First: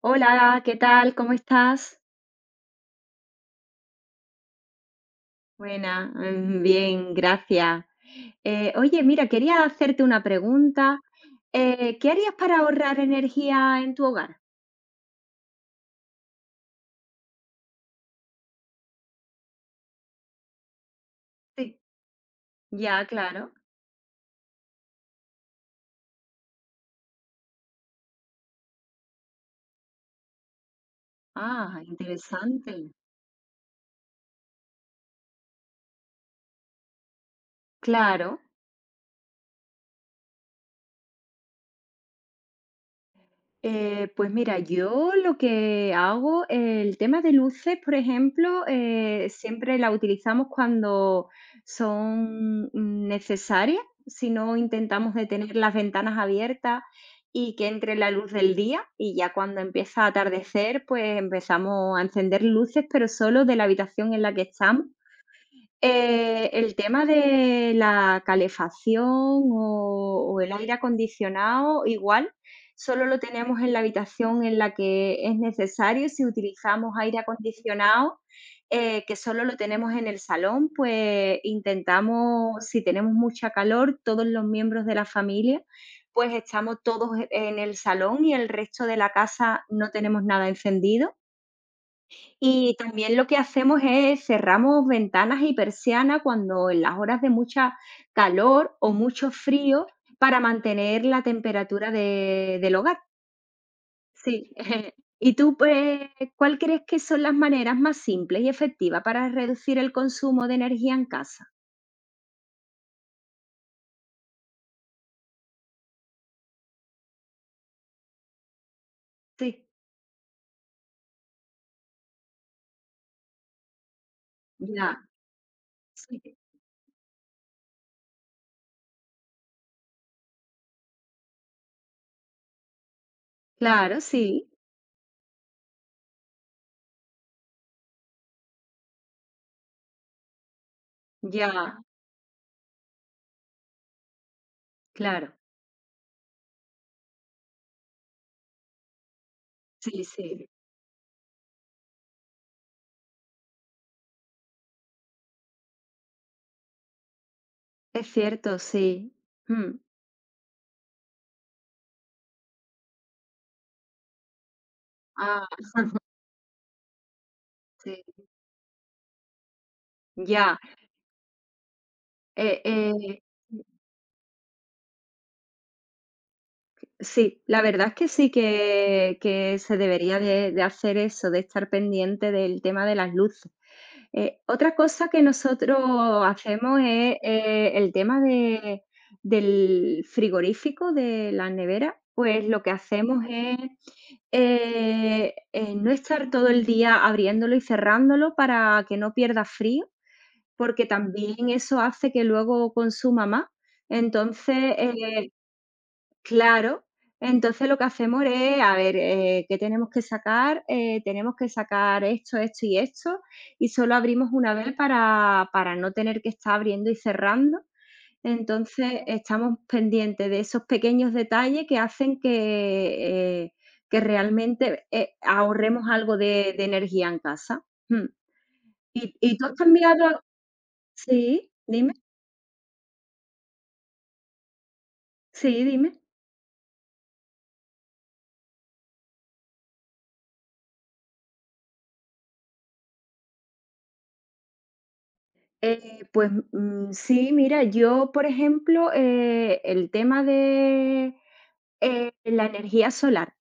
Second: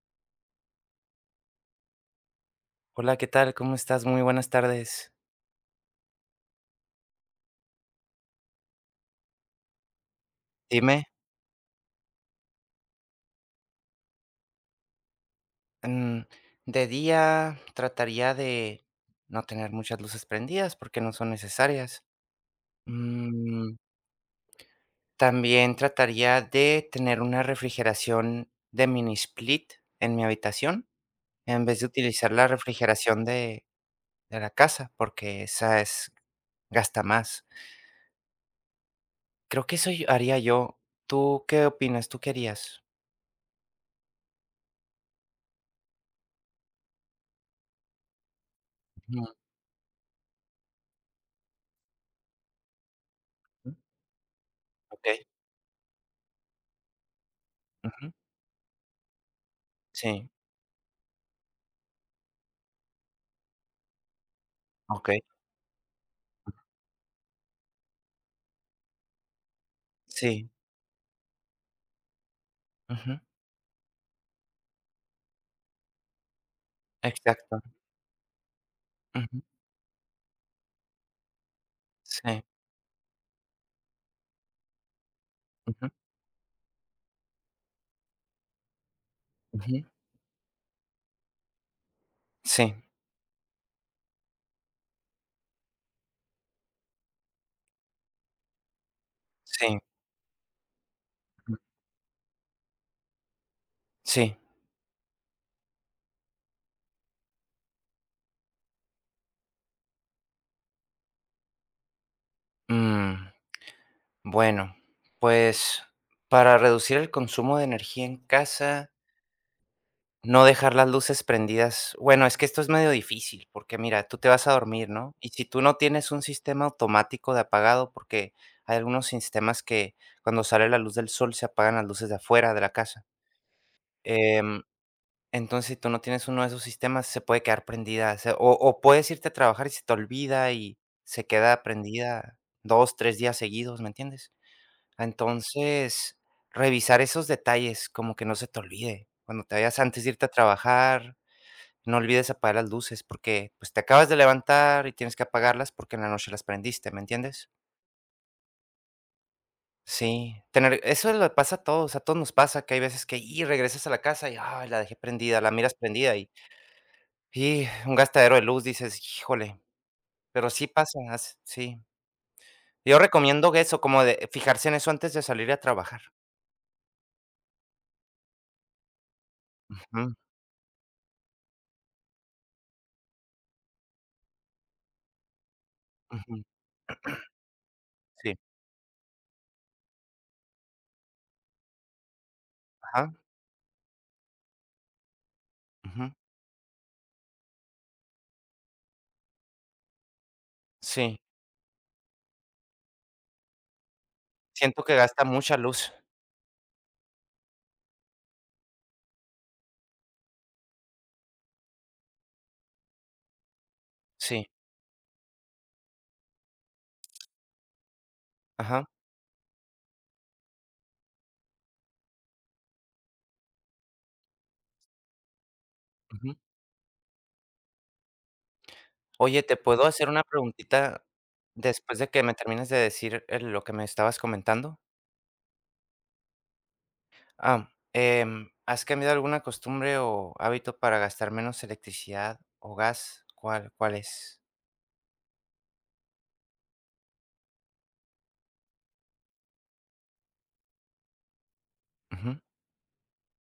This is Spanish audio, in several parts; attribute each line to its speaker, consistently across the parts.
Speaker 1: Hola, ¿qué tal? ¿Cómo estás?
Speaker 2: Hola, ¿qué tal? ¿Cómo estás? Muy buenas tardes.
Speaker 1: Buena, bien, gracias. Oye, mira, quería hacerte una pregunta.
Speaker 2: Dime.
Speaker 1: ¿Qué harías para ahorrar energía en tu hogar?
Speaker 2: mm, de día trataría de no tener muchas luces prendidas porque no son
Speaker 1: Sí.
Speaker 2: necesarias.
Speaker 1: Ya, claro.
Speaker 2: Mm, También trataría de tener una refrigeración de mini split en mi habitación en vez
Speaker 1: Ah,
Speaker 2: de utilizar la
Speaker 1: interesante.
Speaker 2: refrigeración de la casa porque esa es, gasta más.
Speaker 1: Claro.
Speaker 2: Creo que eso haría yo. ¿Tú qué opinas? ¿Tú qué harías?
Speaker 1: Pues mira, yo lo que hago, el tema de luces, por ejemplo,
Speaker 2: Ujú.
Speaker 1: siempre la utilizamos cuando son necesarias. Si no,
Speaker 2: Ok.
Speaker 1: intentamos de tener las ventanas abiertas y que entre la
Speaker 2: Ujú.
Speaker 1: luz del día, y ya cuando empieza a
Speaker 2: Sí.
Speaker 1: atardecer, pues empezamos a encender luces, pero solo de la habitación en la que estamos.
Speaker 2: Ok.
Speaker 1: El tema de la calefacción, o
Speaker 2: Sí.
Speaker 1: el aire acondicionado, igual, solo lo
Speaker 2: Ujú.
Speaker 1: tenemos en la habitación en la que es necesario. Si utilizamos aire
Speaker 2: Exacto.
Speaker 1: acondicionado, que
Speaker 2: Ujú.
Speaker 1: solo lo tenemos en el salón, pues
Speaker 2: Sí.
Speaker 1: intentamos, si tenemos mucha calor, todos los miembros de la familia,
Speaker 2: Ujú.
Speaker 1: pues estamos todos en el salón y el resto de la casa
Speaker 2: Ujú.
Speaker 1: no tenemos nada encendido.
Speaker 2: Sí,
Speaker 1: Y también lo que hacemos es cerramos ventanas y persianas cuando en las horas de mucha calor o mucho
Speaker 2: sí,
Speaker 1: frío, para mantener la
Speaker 2: ujú.
Speaker 1: temperatura de del hogar.
Speaker 2: Sí.
Speaker 1: Sí. ¿Y tú, pues, cuál crees que son las maneras más simples y efectivas para reducir el consumo de energía en casa?
Speaker 2: Mm, bueno, pues, para reducir el consumo de energía en casa,
Speaker 1: Sí,
Speaker 2: no dejar las luces prendidas. Bueno, es que esto es medio difícil, porque mira, tú te vas a dormir,
Speaker 1: ya,
Speaker 2: ¿no? Y si tú no tienes
Speaker 1: sí.
Speaker 2: un sistema automático de apagado, porque hay algunos sistemas que cuando sale la luz del sol se apagan las luces de afuera de la casa.
Speaker 1: Claro, sí,
Speaker 2: Em Entonces, si tú no tienes uno de esos sistemas, se puede quedar prendida, se o puedes irte a trabajar y se te olvida y se queda
Speaker 1: ya,
Speaker 2: prendida 2, 3 días seguidos, ¿me entiendes?
Speaker 1: claro.
Speaker 2: Entonces, revisar esos detalles, como que no se te olvide. Cuando te vayas
Speaker 1: Sí,
Speaker 2: antes de irte a
Speaker 1: sí.
Speaker 2: trabajar, no olvides apagar las luces, porque, pues, te acabas de levantar y tienes que apagarlas porque en la noche las prendiste, ¿me entiendes?
Speaker 1: Es cierto, sí. Mm.
Speaker 2: Sí, tener eso le pasa a todos nos pasa que hay veces que, y regresas a la casa y, ay, la dejé prendida,
Speaker 1: Ah,
Speaker 2: la miras prendida. Y un
Speaker 1: sí,
Speaker 2: gastadero de luz, dices: "Híjole", pero
Speaker 1: ya.
Speaker 2: sí pasa, as sí.
Speaker 1: Eh,
Speaker 2: Yo
Speaker 1: eh
Speaker 2: recomiendo que eso, como de fijarse en eso antes de salir a trabajar.
Speaker 1: Sí, la verdad es que sí, que se
Speaker 2: Ujú,
Speaker 1: debería de hacer eso, de estar pendiente del tema de las luces. Otra cosa que nosotros
Speaker 2: ujú,
Speaker 1: hacemos es, el tema
Speaker 2: sí,
Speaker 1: de del frigorífico, de la nevera. Pues lo que
Speaker 2: ajá,
Speaker 1: hacemos es, no
Speaker 2: ujú,
Speaker 1: estar todo el día abriéndolo y cerrándolo para que no pierda frío, porque
Speaker 2: sí.
Speaker 1: también eso hace que luego consuma más. Entonces,
Speaker 2: Siento que gasta
Speaker 1: eh
Speaker 2: mucha luz.
Speaker 1: Claro, entonces lo que hacemos es, a ver, ¿qué tenemos que sacar? Tenemos que sacar esto, esto y esto, y solo abrimos
Speaker 2: Sí,
Speaker 1: una vez para no tener que estar abriendo y cerrando.
Speaker 2: ajá,
Speaker 1: Entonces, estamos pendientes de esos pequeños detalles que hacen que realmente ahorremos algo
Speaker 2: ujú.
Speaker 1: de energía en casa. Mm. ¿Y
Speaker 2: Oye,
Speaker 1: tú has
Speaker 2: ¿te puedo hacer
Speaker 1: cambiado?
Speaker 2: una preguntita
Speaker 1: Sí, dime,
Speaker 2: después de que me termines de decir, lo que me estabas comentando?
Speaker 1: sí, dime.
Speaker 2: ¿Has cambiado alguna costumbre o hábito para gastar menos electricidad o gas? ¿Cuál es?
Speaker 1: Pues, sí, mira, yo, por ejemplo, el tema de,
Speaker 2: Ujú.
Speaker 1: la energía solar.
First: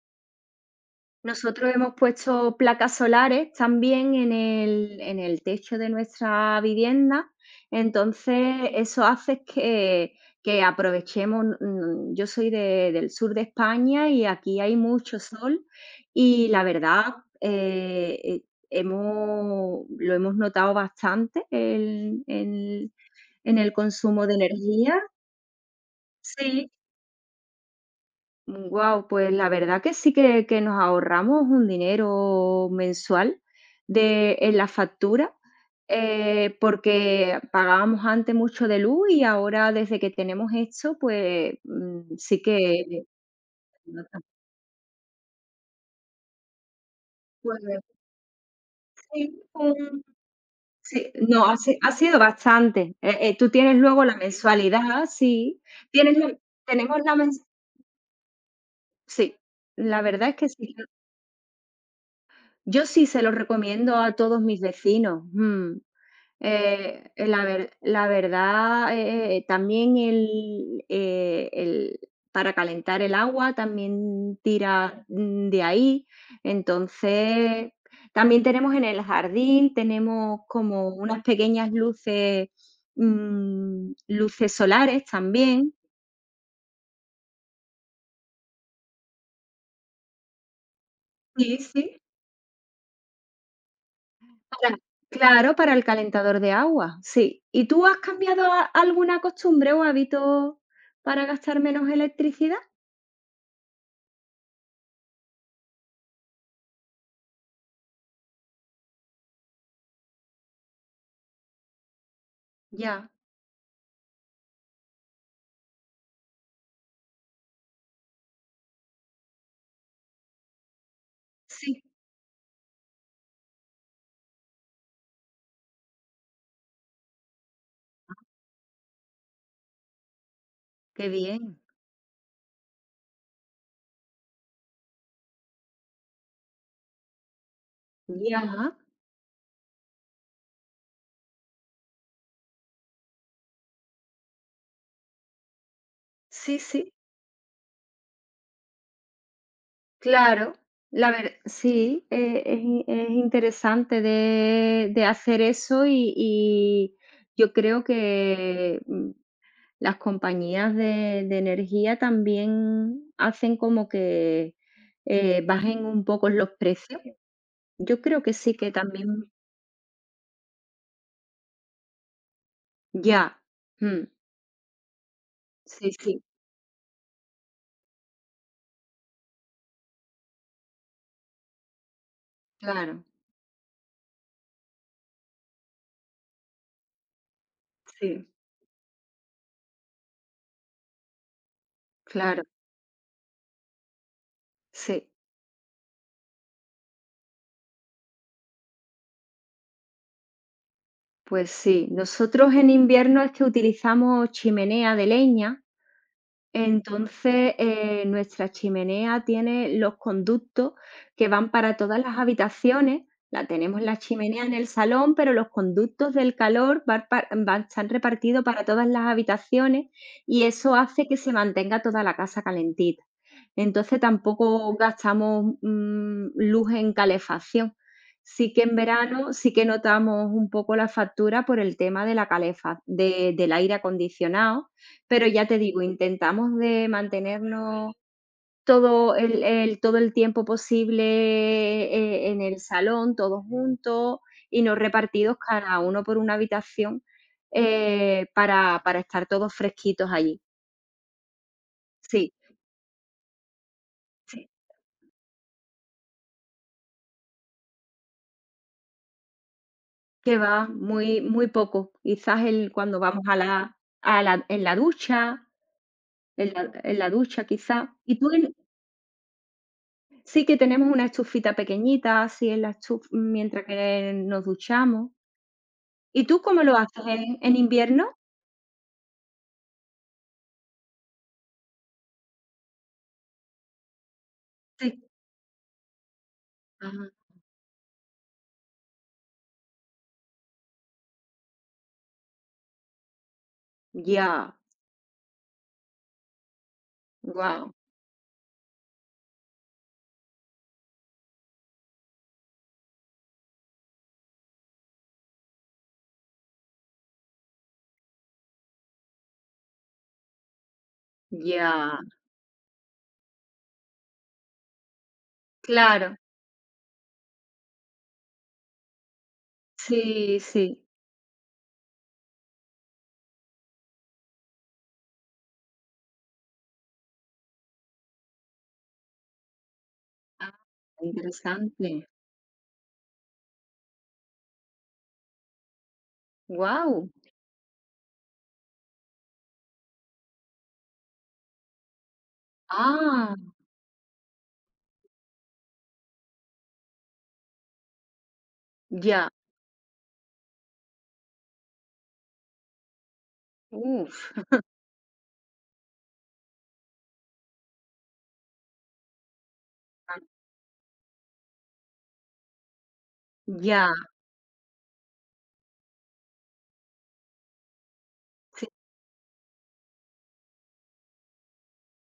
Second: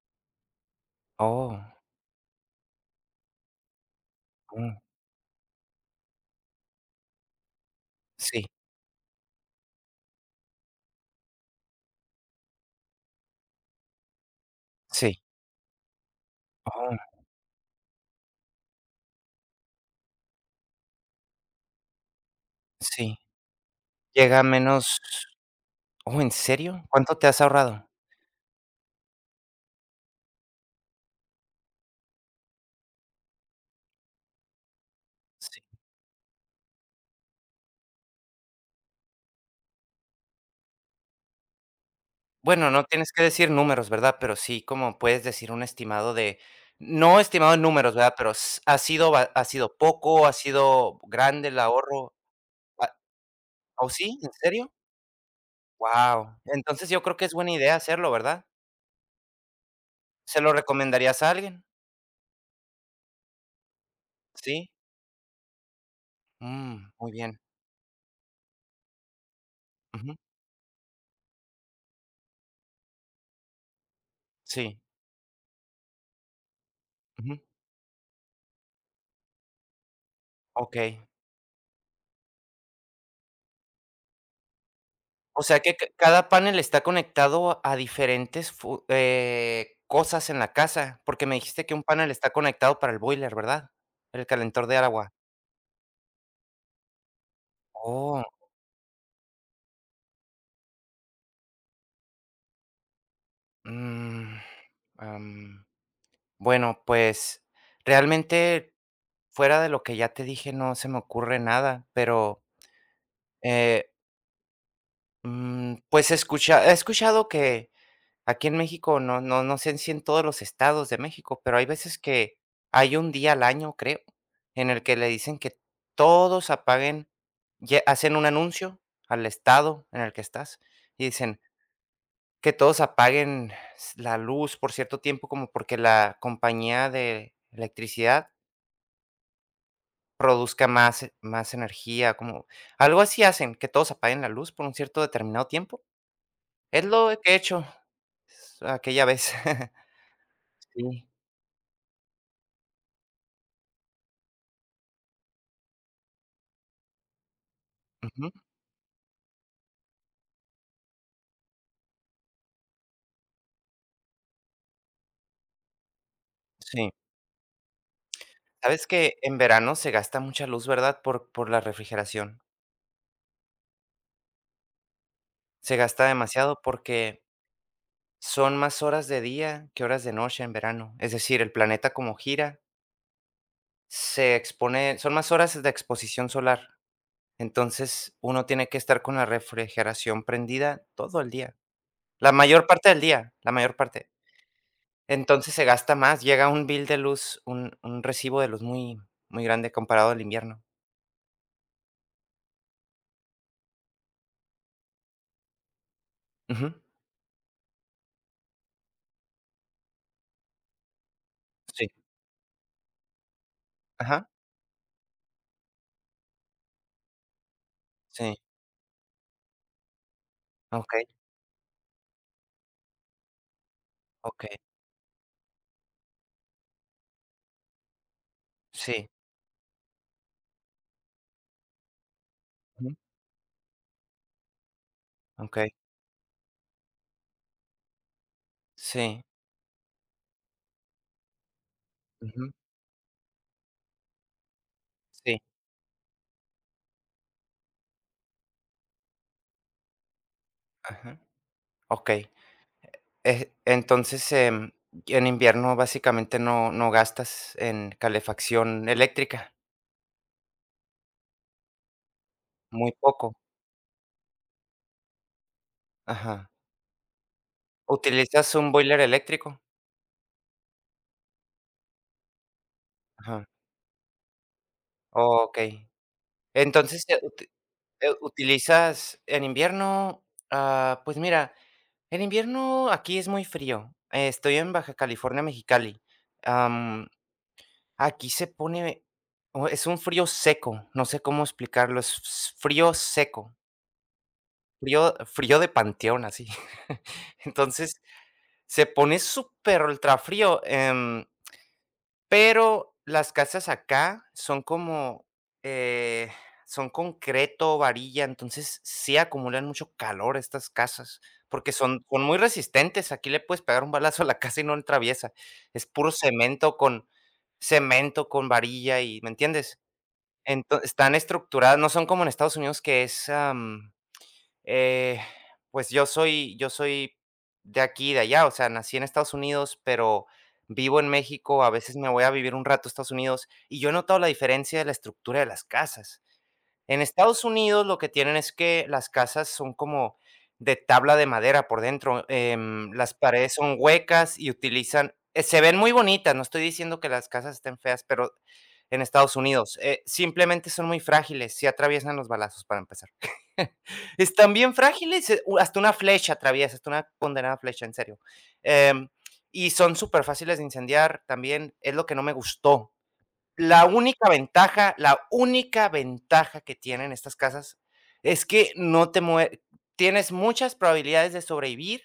Speaker 2: Oh,
Speaker 1: Nosotros hemos puesto placas solares también en
Speaker 2: mm,
Speaker 1: el techo de nuestra vivienda, entonces
Speaker 2: sí.
Speaker 1: eso hace que aprovechemos. Yo soy de del sur de España y aquí hay mucho
Speaker 2: Sí,
Speaker 1: sol, y la
Speaker 2: oh,
Speaker 1: verdad, eh, eh, hemos lo hemos notado bastante el
Speaker 2: sí,
Speaker 1: en el consumo de
Speaker 2: llega a menos.
Speaker 1: energía.
Speaker 2: Oh, ¿en
Speaker 1: Sí.
Speaker 2: serio? ¿Cuánto te has ahorrado?
Speaker 1: Wow, pues la verdad que sí, que nos ahorramos un dinero mensual de en la factura,
Speaker 2: Sí.
Speaker 1: porque pagábamos antes mucho de luz, y ahora desde que tenemos esto, pues, sí
Speaker 2: Bueno, no
Speaker 1: que
Speaker 2: tienes que decir números, ¿verdad? Pero sí, como puedes decir un estimado de no estimado
Speaker 1: pues
Speaker 2: en números, ¿verdad? Pero s ¿ha sido ba
Speaker 1: sí,
Speaker 2: ha sido
Speaker 1: un
Speaker 2: poco, ha sido
Speaker 1: sí, no,
Speaker 2: grande
Speaker 1: ha
Speaker 2: el
Speaker 1: si ha
Speaker 2: ahorro?
Speaker 1: sido
Speaker 2: Ah,
Speaker 1: bastante. Tú tienes
Speaker 2: ¿oh,
Speaker 1: luego la
Speaker 2: sí? ¿En serio?
Speaker 1: mensualidad, sí. tienes
Speaker 2: Wow.
Speaker 1: la
Speaker 2: Entonces,
Speaker 1: tenemos
Speaker 2: yo
Speaker 1: la
Speaker 2: creo que es
Speaker 1: mens
Speaker 2: buena idea hacerlo, ¿verdad?
Speaker 1: Sí, la verdad es
Speaker 2: ¿Se
Speaker 1: que
Speaker 2: lo
Speaker 1: sí.
Speaker 2: recomendarías a alguien?
Speaker 1: Yo sí se lo recomiendo a todos mis
Speaker 2: Sí.
Speaker 1: vecinos.
Speaker 2: Mm, muy bien.
Speaker 1: La verdad, también
Speaker 2: Ujú.
Speaker 1: el para calentar el agua también
Speaker 2: Sí,
Speaker 1: tira de ahí.
Speaker 2: ujú.
Speaker 1: Entonces, también tenemos en el jardín, tenemos como
Speaker 2: Okey.
Speaker 1: unas pequeñas luces, luces solares
Speaker 2: O sea
Speaker 1: también.
Speaker 2: que ca cada panel está conectado a diferentes fu cosas en la casa, porque me
Speaker 1: Sí,
Speaker 2: dijiste que un
Speaker 1: sí.
Speaker 2: panel está conectado para el boiler, ¿verdad? El calentor
Speaker 1: Para
Speaker 2: de agua.
Speaker 1: Claro, para el calentador de agua, sí. ¿Y tú has
Speaker 2: Oh,
Speaker 1: cambiado a alguna costumbre o hábito para gastar menos electricidad?
Speaker 2: mm, am, bueno, pues, realmente fuera de lo que ya te dije, no se me ocurre nada, pero,
Speaker 1: Ya.
Speaker 2: eh, pues, escucha he escuchado que aquí en México, no sé si en todos los estados de México, pero hay
Speaker 1: Sí.
Speaker 2: veces que hay un día al año, creo, en el que le dicen que todos apaguen, ye hacen un anuncio al estado en el que estás y
Speaker 1: Qué
Speaker 2: dicen
Speaker 1: bien.
Speaker 2: que todos apaguen s la luz por cierto tiempo, como porque la compañía de electricidad
Speaker 1: Ya.
Speaker 2: produzca más energía, como algo así hacen, que todos apaguen la luz por un cierto determinado tiempo.
Speaker 1: Sí,
Speaker 2: Es
Speaker 1: sí,
Speaker 2: lo que he hecho s aquella vez.
Speaker 1: claro.
Speaker 2: Sí.
Speaker 1: La verdad sí, es in es interesante de hacer eso. Y yo creo
Speaker 2: Ujú.
Speaker 1: que, las compañías de energía también hacen como que, bajen un poco los
Speaker 2: Sí.
Speaker 1: precios. Yo creo que sí, que
Speaker 2: Sabes que
Speaker 1: también.
Speaker 2: en verano se gasta mucha luz, ¿verdad? Por la refrigeración.
Speaker 1: Ya. Mm.
Speaker 2: Se
Speaker 1: Sí,
Speaker 2: gasta
Speaker 1: sí,
Speaker 2: demasiado porque son más horas de día que horas de noche en verano. Es decir, el planeta como gira,
Speaker 1: claro.
Speaker 2: se expone. Son más horas de exposición solar. Entonces,
Speaker 1: Sí,
Speaker 2: uno tiene que estar con la refrigeración prendida todo el día. La
Speaker 1: claro.
Speaker 2: mayor parte del día, la mayor parte.
Speaker 1: Sí.
Speaker 2: Entonces, se gasta más, llega un bill de luz, un recibo de luz muy muy grande comparado al invierno.
Speaker 1: Pues sí, nosotros en invierno es que utilizamos chimenea de leña.
Speaker 2: Ujú.
Speaker 1: Entonces, nuestra chimenea tiene los conductos que van para
Speaker 2: Sí.
Speaker 1: todas las habitaciones. La tenemos, la
Speaker 2: Ajá.
Speaker 1: chimenea, en el salón, pero los conductos del calor están
Speaker 2: Sí.
Speaker 1: repartidos para todas las habitaciones, y eso
Speaker 2: Okey,
Speaker 1: hace que se mantenga toda la casa calentita. Entonces
Speaker 2: okey.
Speaker 1: tampoco gastamos luz en calefacción. Sí que en
Speaker 2: Sí.
Speaker 1: verano sí que notamos un poco la factura por el tema de
Speaker 2: Ujú,
Speaker 1: del aire acondicionado. Pero ya te
Speaker 2: okey,
Speaker 1: digo, intentamos de mantenernos
Speaker 2: sí,
Speaker 1: todo el tiempo posible, en
Speaker 2: ujú,
Speaker 1: el salón, todos juntos, y no repartidos
Speaker 2: sí,
Speaker 1: cada uno por una habitación, para estar todos fresquitos allí.
Speaker 2: ajá, okey.
Speaker 1: Sí,
Speaker 2: Entonces,
Speaker 1: sí,
Speaker 2: en invierno básicamente no gastas en calefacción eléctrica,
Speaker 1: que va, muy muy poco. Quizás el
Speaker 2: muy
Speaker 1: cuando vamos
Speaker 2: poco,
Speaker 1: a la en la ducha. en
Speaker 2: ajá.
Speaker 1: la en la ducha, quizás. Y tú en
Speaker 2: ¿Utilizas un boiler eléctrico?
Speaker 1: Sí que tenemos una estufita pequeñita, así, en la estu
Speaker 2: Ajá,
Speaker 1: mientras que nos duchamos.
Speaker 2: okey.
Speaker 1: ¿Y tú cómo lo haces?
Speaker 2: Entonces,
Speaker 1: ¿En en invierno?
Speaker 2: utilizas en invierno, ah, pues mira, en invierno aquí es muy frío. Estoy en
Speaker 1: Sí.
Speaker 2: Baja California, Mexicali. Am
Speaker 1: Ajá.
Speaker 2: Aquí se pone o es un frío seco, no sé cómo explicarlo, es s frío seco,
Speaker 1: Ya,
Speaker 2: frío frío de panteón, así.
Speaker 1: wow,
Speaker 2: Entonces, se pone súper ultrafrío, pero las casas acá son como, eh, son concreto, varilla, entonces sí acumulan mucho calor estas casas, porque
Speaker 1: ya,
Speaker 2: son muy resistentes, aquí le puedes pegar un balazo a la casa y no le atraviesa, es puro
Speaker 1: claro.
Speaker 2: cemento con varilla y, ¿me entiendes?
Speaker 1: Sí, sí.
Speaker 2: Ento están estructuradas, no son como en Estados Unidos que es, eh, pues yo soy de aquí y de allá, o sea, nací en Estados Unidos, pero
Speaker 1: Ah.
Speaker 2: vivo en México, a veces
Speaker 1: Interesante.
Speaker 2: me voy a vivir un rato a Estados Unidos, y yo he notado la diferencia de la estructura de las casas. En
Speaker 1: Wow.
Speaker 2: Estados Unidos lo que tienen es que las casas son como de tabla de madera por dentro, las
Speaker 1: Ah,
Speaker 2: paredes son huecas y utilizan se ven muy bonitas, no estoy diciendo que las casas estén feas, pero en
Speaker 1: ya.
Speaker 2: Estados Unidos, simplemente son muy frágiles. Si atraviesan los balazos para empezar.
Speaker 1: Uf.
Speaker 2: Están bien frágiles, u hasta una flecha atraviesa, hasta una condenada flecha, en serio. Em, y son
Speaker 1: Ajá.
Speaker 2: superfáciles de incendiar también, es lo que no me gustó. La
Speaker 1: Ya,
Speaker 2: única ventaja, la única ventaja que tienen estas casas es
Speaker 1: sí.
Speaker 2: que no te mue. Tienes muchas probabilidades de sobrevivir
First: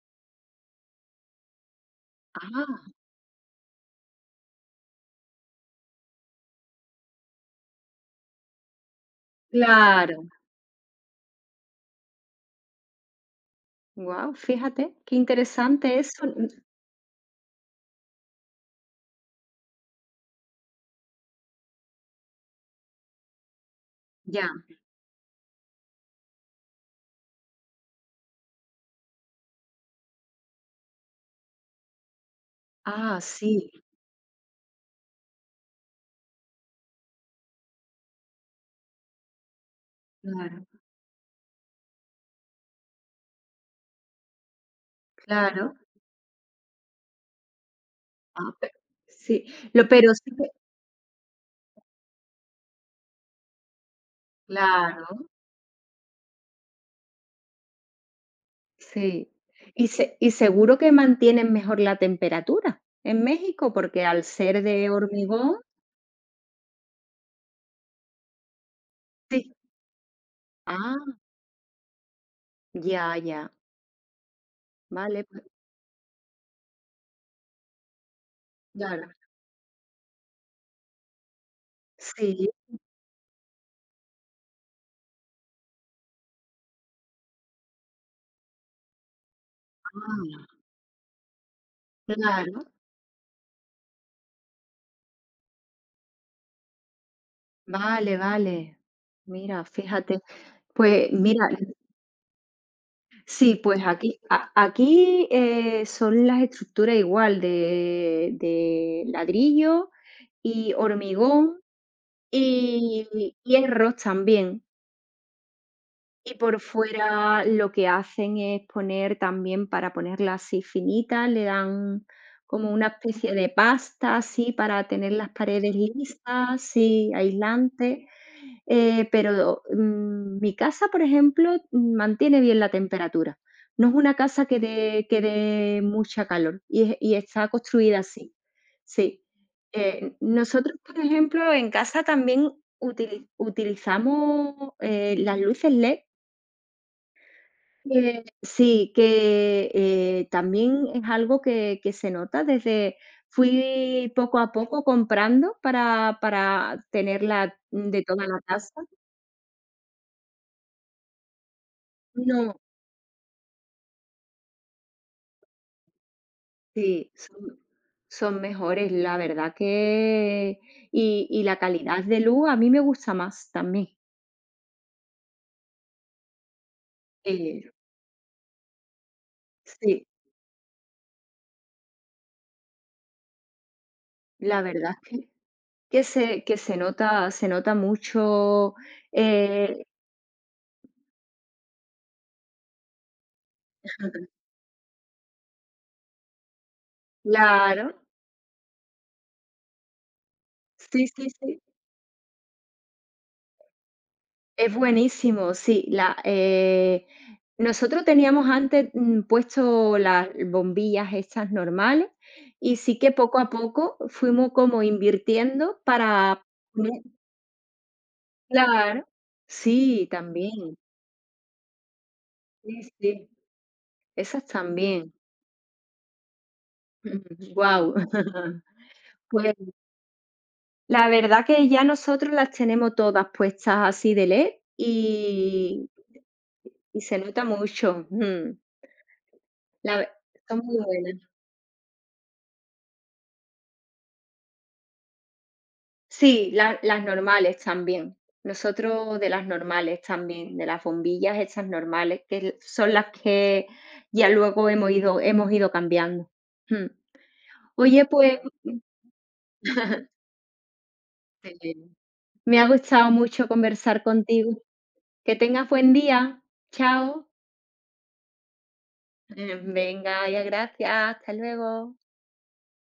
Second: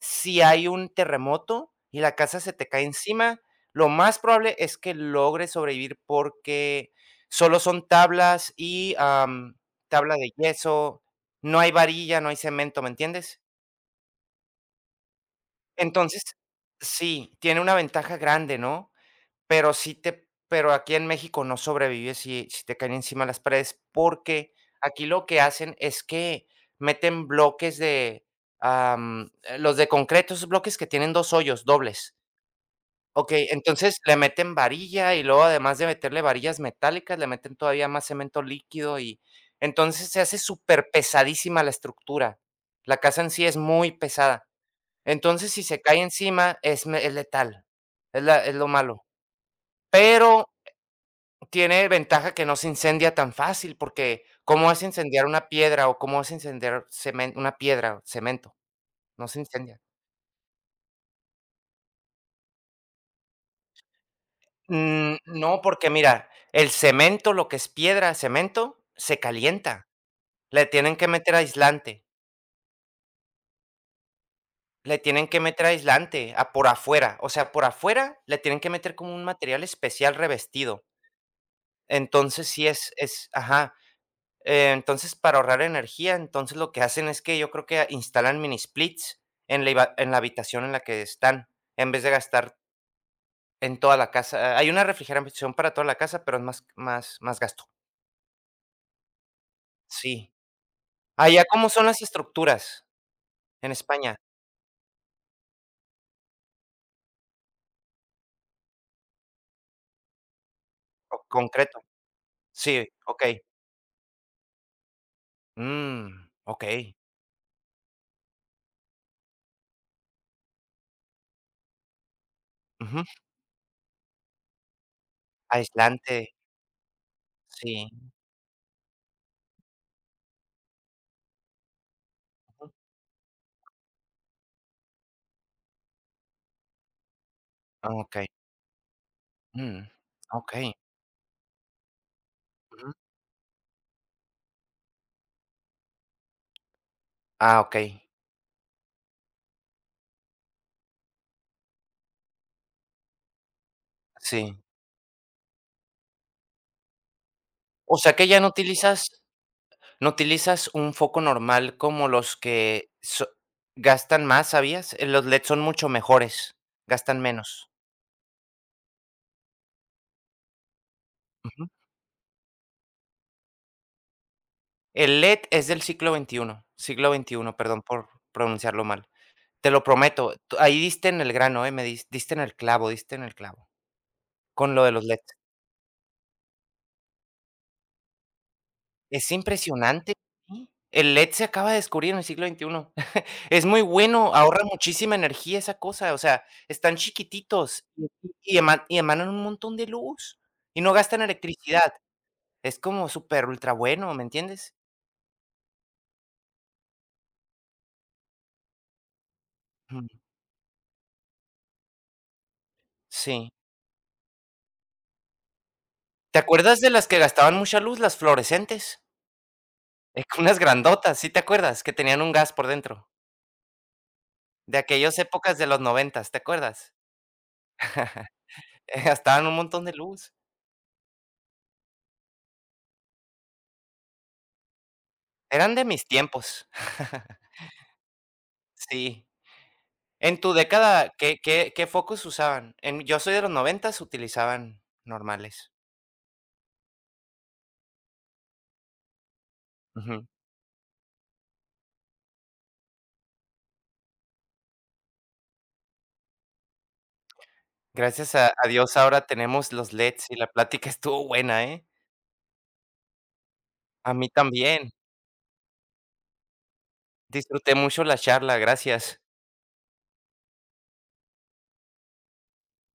Speaker 2: si hay un terremoto y la casa se te cae
Speaker 1: Ah,
Speaker 2: encima. Lo más probable es que logres sobrevivir porque solo son tablas y, tabla
Speaker 1: claro.
Speaker 2: de yeso, no hay varilla, no hay cemento, ¿me entiendes?
Speaker 1: Wow, fíjate, qué interesante
Speaker 2: Entonces,
Speaker 1: eso. Mm,
Speaker 2: sí, tiene una ventaja grande, ¿no? Pero sí te pero aquí en México no sobrevives si te caen encima las paredes,
Speaker 1: ya.
Speaker 2: porque aquí lo que hacen es que meten bloques de, los de concreto, esos bloques que tienen 2 hoyos dobles.
Speaker 1: Ah,
Speaker 2: Okey,
Speaker 1: sí,
Speaker 2: entonces le meten varilla y luego además de meterle varillas metálicas, le meten todavía más cemento líquido y entonces se hace
Speaker 1: claro,
Speaker 2: súper pesadísima la estructura. La casa en sí es muy pesada. Entonces, si
Speaker 1: claro.
Speaker 2: se cae encima es letal, es la
Speaker 1: Ah,
Speaker 2: es lo
Speaker 1: pe
Speaker 2: malo.
Speaker 1: sí, lo pero sí que
Speaker 2: Pero tiene ventaja que no se incendia tan fácil, porque, ¿cómo vas a incendiar
Speaker 1: claro.
Speaker 2: una piedra o cómo vas a incendiar cemen una piedra, cemento? No
Speaker 1: Sí.
Speaker 2: se incendia.
Speaker 1: Y seguro que mantienen mejor la temperatura en México, porque al ser de
Speaker 2: Mm,
Speaker 1: hormigón,
Speaker 2: no, porque mira, el cemento, lo que es piedra, cemento, se
Speaker 1: sí.
Speaker 2: calienta. Le tienen
Speaker 1: Ah,
Speaker 2: que meter aislante,
Speaker 1: ya, ya.
Speaker 2: le
Speaker 1: Vale,
Speaker 2: tienen que
Speaker 1: pues,
Speaker 2: meter aislante a por afuera, o sea, por afuera le tienen que meter
Speaker 1: claro.
Speaker 2: como un material especial revestido. Entonces
Speaker 1: Sí,
Speaker 2: sí es ajá. Entonces, para ahorrar energía, entonces lo que hacen es que yo creo que instalan mini splits en la
Speaker 1: ah,
Speaker 2: habitación en la que están, en vez de gastar
Speaker 1: claro.
Speaker 2: en toda la casa. Hay una refrigeración para toda la casa, pero es más, más, más gasto.
Speaker 1: Vale, vale. Mira, fíjate.
Speaker 2: Sí.
Speaker 1: Pues
Speaker 2: Allá,
Speaker 1: mira,
Speaker 2: ¿cómo son las estructuras
Speaker 1: sí,
Speaker 2: en
Speaker 1: pues
Speaker 2: España?
Speaker 1: aquí, son las estructuras igual, de ladrillo y hormigón,
Speaker 2: Concreto. Sí,
Speaker 1: y
Speaker 2: ok.
Speaker 1: y hierros también.
Speaker 2: Mm,
Speaker 1: Y por
Speaker 2: ok.
Speaker 1: fuera lo que hacen es poner también, para ponerla así finita, le dan como una
Speaker 2: Ujú.
Speaker 1: especie de pasta, así, para tener las paredes
Speaker 2: Aislante.
Speaker 1: lisas, sí, aislante.
Speaker 2: Sí.
Speaker 1: Pero, mi casa, por ejemplo, mantiene bien la temperatura. No es una casa que dé mucha calor, y es y está construida
Speaker 2: Ok.
Speaker 1: así. Sí.
Speaker 2: Mm, ok.
Speaker 1: Nosotros, por ejemplo, en casa también
Speaker 2: Ujú.
Speaker 1: utilizamos, las luces LED.
Speaker 2: Ah, ok.
Speaker 1: Sí, que, también es algo que se nota. Desde Fui poco a
Speaker 2: Sí.
Speaker 1: poco comprando para tenerla
Speaker 2: O
Speaker 1: de
Speaker 2: sea
Speaker 1: toda
Speaker 2: que
Speaker 1: la
Speaker 2: ya no
Speaker 1: casa.
Speaker 2: utilizas No utilizas un foco normal como los
Speaker 1: No,
Speaker 2: que gastan más, ¿sabías? Los LED son mucho mejores,
Speaker 1: sí,
Speaker 2: gastan
Speaker 1: son
Speaker 2: menos.
Speaker 1: son mejores, la verdad que, y la
Speaker 2: Ujú.
Speaker 1: calidad de luz a mí me gusta más también.
Speaker 2: El LED es del siglo XXI, siglo XXI,
Speaker 1: Eh,
Speaker 2: perdón por pronunciarlo mal. Te lo
Speaker 1: sí,
Speaker 2: prometo, tú ahí diste en el grano, me diste en el clavo, diste en el clavo,
Speaker 1: la
Speaker 2: con lo de
Speaker 1: verdad
Speaker 2: los
Speaker 1: es que
Speaker 2: LEDs.
Speaker 1: que se que se nota se nota mucho.
Speaker 2: Es
Speaker 1: eh
Speaker 2: impresionante, sí. El LED se acaba de descubrir en el siglo XXI. Es muy bueno, ahorra muchísima energía esa cosa, o sea, están chiquititos
Speaker 1: claro,
Speaker 2: y eman y emanan un montón de luz y no
Speaker 1: sí,
Speaker 2: gastan
Speaker 1: sí, sí.
Speaker 2: electricidad. Es como súper ultra bueno, ¿me
Speaker 1: Es
Speaker 2: entiendes?
Speaker 1: buenísimo, sí. Nosotros teníamos antes puesto
Speaker 2: Ujú,
Speaker 1: las bombillas estas normales, y sí que poco a
Speaker 2: sí.
Speaker 1: poco fuimos como invirtiendo
Speaker 2: ¿Te
Speaker 1: para
Speaker 2: acuerdas de
Speaker 1: poner-
Speaker 2: las que gastaban mucha luz, las fluorescentes?
Speaker 1: claro, sí,
Speaker 2: Con unas
Speaker 1: también,
Speaker 2: grandotas, ¿sí te acuerdas? Que tenían un gas por
Speaker 1: sí,
Speaker 2: dentro,
Speaker 1: sí, esas
Speaker 2: de
Speaker 1: también.
Speaker 2: aquellas épocas de los noventas, ¿te acuerdas?
Speaker 1: Wow.
Speaker 2: Gastaban
Speaker 1: Pues
Speaker 2: un montón de luz.
Speaker 1: la verdad que ya nosotros las tenemos todas puestas así de LED,
Speaker 2: Eran de
Speaker 1: y,
Speaker 2: mis tiempos.
Speaker 1: y se nota mucho. Mm.
Speaker 2: Sí.
Speaker 1: La ve-
Speaker 2: En tu
Speaker 1: Son muy
Speaker 2: década,
Speaker 1: buenas.
Speaker 2: ¿qué focos usaban? En yo soy de los noventas, utilizaban normales.
Speaker 1: Sí, las normales también. Nosotros de las normales
Speaker 2: Ujú.
Speaker 1: también, de las bombillas estas normales, son las que ya luego hemos ido, cambiando. Mm. Oye,
Speaker 2: Gracias
Speaker 1: pues
Speaker 2: a Dios ahora tenemos los LEDs y la plática estuvo buena,
Speaker 1: sí,
Speaker 2: ¿eh?
Speaker 1: me ha gustado mucho conversar
Speaker 2: A mí
Speaker 1: contigo.
Speaker 2: también.
Speaker 1: Que tengas buen día. Chao.
Speaker 2: Disfruté mucho la charla, gracias.
Speaker 1: Venga, ya gracias. Hasta luego.